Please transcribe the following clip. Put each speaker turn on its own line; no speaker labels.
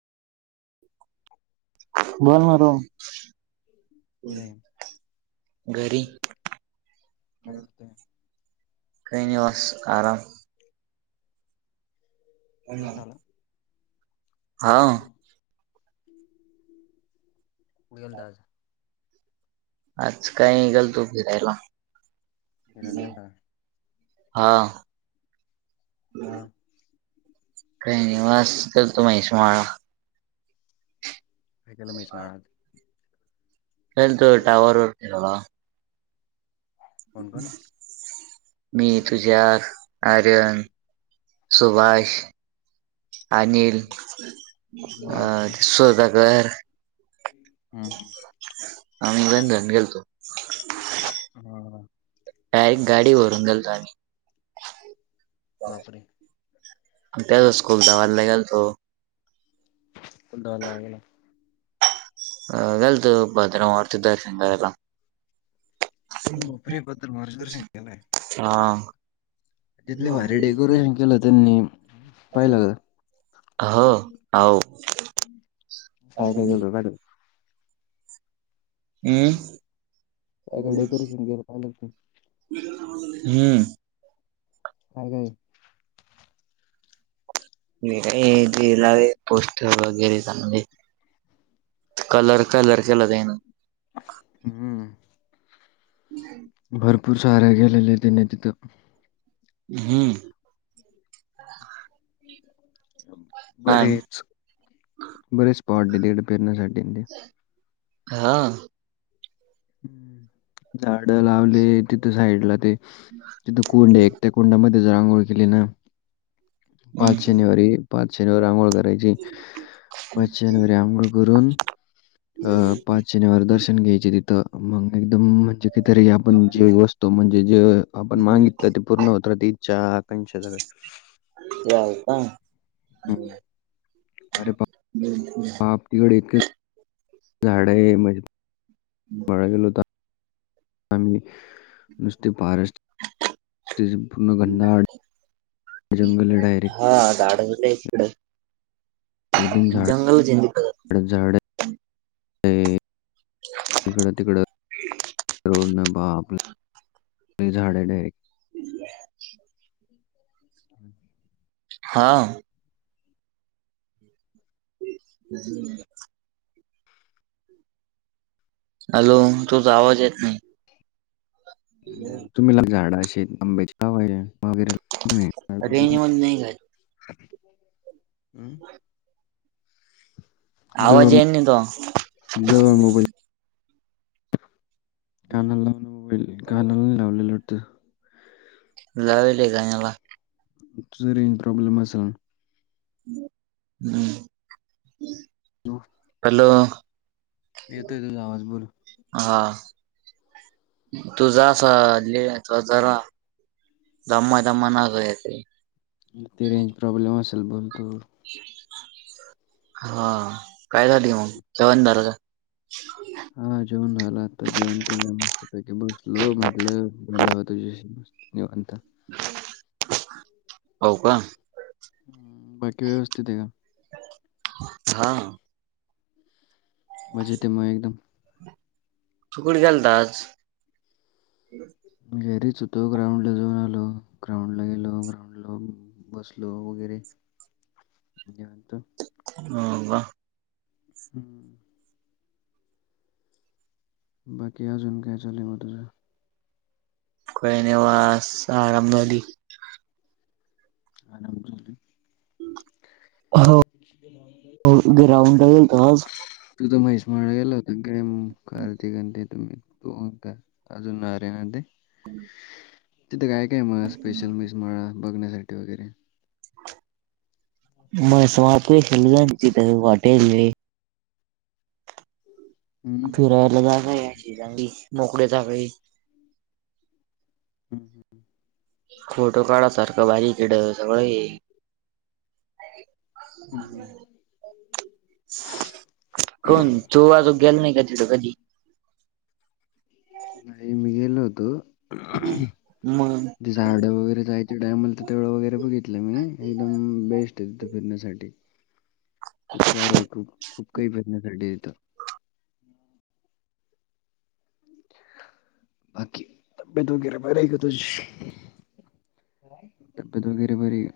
बोल मारो
पुढे
घरी.
काय करतोय
काही नाही बस आराम.
जेवण झाल?
हां.
कुठे गेलतास?
आज काय गेलतो फिरायला.
फिरायला गेलता का?
हां.
बोला
काय नाही नवास करतो महिशवाळा.
काय केल महीसमळात.
गेलतो टॉवर वरती थोडा.
कोण कोण?
मी तुझ्या आर्यन. सुभाष. अनिल अ
बापरे!
सौदागर. आम्ही [unintelligible] गेलतो.
हां
डायरेक्ट गाडीवरून गेलतो आम्ही.
बापरे!
तसच खुलताबादला गेलतो.
फंडाल आहे.
अ गेलते भद्रा वारच दरसन घ्यायला.
हम् प्रि बदर मार सिंगलाय.
हा.
तिथले भारी डेकोरेशन केलं त्यांनी. पाहिलं का?
[inaudible] हो आव.
साव का गेलो [unintelligible]
हम्म.
काय काय डेकोरेशन [unintelligible] पाहिल.
हम्म.
[inaudible] काय काय?
[unintelligible] त्याला वय पोस्टर वगैरे जामले. कलर कलर केला जा ना.
हम्म. [inaudible]
[unintelligible]
भरपूर सारे गेलेले तिने तिथं.
हम्म. आणि
बरेच, बरेच स्पॉट तिकडे फिरण्यासाठी ते.
हा.
ह, झाड लावले तिथं साईड ला ते तिथ कोंडे एकते. कोंडामध्ये ज्या रांगोळ केली ना, पाच शनिवारी. पाच शनिवारी आंघोळ करायची. पाच शनिवारी आंगुळ करून, अ पाच शनिवारी दर्शन घ्यायचे तिथं. मग एकदम म्हणजे काहीतरी आपण जे वस्तू म्हणजे जे आपण मागितलं ते पूर्ण होत तीच्या आकाांक्षा [unintelligible]
व्हय का?
हम्म. अरे प
[unintelligible]
आपल कडे एक झाडे आहे म्ह [unintelligible] काही नव्हता. हम् नुसते पार [unintelligible] तिजे पूर्ण गंडा
[inaudible] हा गाड होत नाही तिकड.
एकदम झाड झा झाड. [inaudible] इकड तिकड रोड न बा आपले झाडे डायरेक्ट.
[unintelligible] हा. हम्. हॅलो! तुझा आवाज येत नाही.
तुम्हीला झाडं, शेत आंब्याची [unintelligible] वगैरे.
रेंज मध्ये नाही काय
[unintelligible] [inaudible] हम् [inaudible]
आवाजे येन नाही तो.
जवळ मोबाईल काना लावईल, कानाल लावल येतो.
लावलेय का याला?
तुझ रेंज प्रॉब्लेम असल.
हम्म
हो
हॅलो
येतोय तुझा आवाज बोल.
हां तुझा असा [unintelligible] जरा दम्मा दम्मान येतोय.
ते रेंज प्रॉब्लेम असेल बोल तू.
हां काय झाली मग जेवण झाल का?
हा जेवण झाल आत्ता जेवण केल मस्त पैकी बसलो म्हंटल बोलाव तुझ्याशी मस्त. निवांत.
हो का?
बाकी व्यवस्थित आहे का?
हां
मजेतय मग एकदम.
तू कुठ गेलता आज?
घरीच होतो ग्राउंड ला जाऊन आलो ग्राउंडला गेलो [unintelligible] ल बसलो वगैरे निवांत.
हो का.
हम्म बाकी अजून काय चालू आहे मग तुझ?
काही नाही बास आराम मधी
[unintelligible]
हो हो ग्राउंडला गेलतो आज.
तुझ म्हैसमाळला गेला होता काय मग अर्ध्या घंट्यात येतो मी. हो का अजून [unintelligible] ना ते तिथ काय काय मग स्पेशल म्हैसमाळला बघण्यासाठी वगैरे.
[unintelligible] [unintelligible] आहे
हम्म.
फिरायला जाात शिजा [unintelligible] मोकळेचाकळे
हम्म
फोटो काढायसारखं भारी आहे तीथ सगळ आहे.
हम्म, हम्म.
कोण तु आजूक गेला नाही का ती त्या [unintelligible]
नाही मी गेलो होतो.
मग
ति झाड वगैरे जायच्या टायमला तर तेवढ वगैरे बघितल मी एकदम बेस्ट आहे तिथे फिरण्यासाठी. खूप सार आहे खूप खूप काही भीरण्यासाठी आहे तिथं. [inaudible] बाकी तब्येत वगैर बरी आहे का तुझी? तब्येत वगैरे बरीये.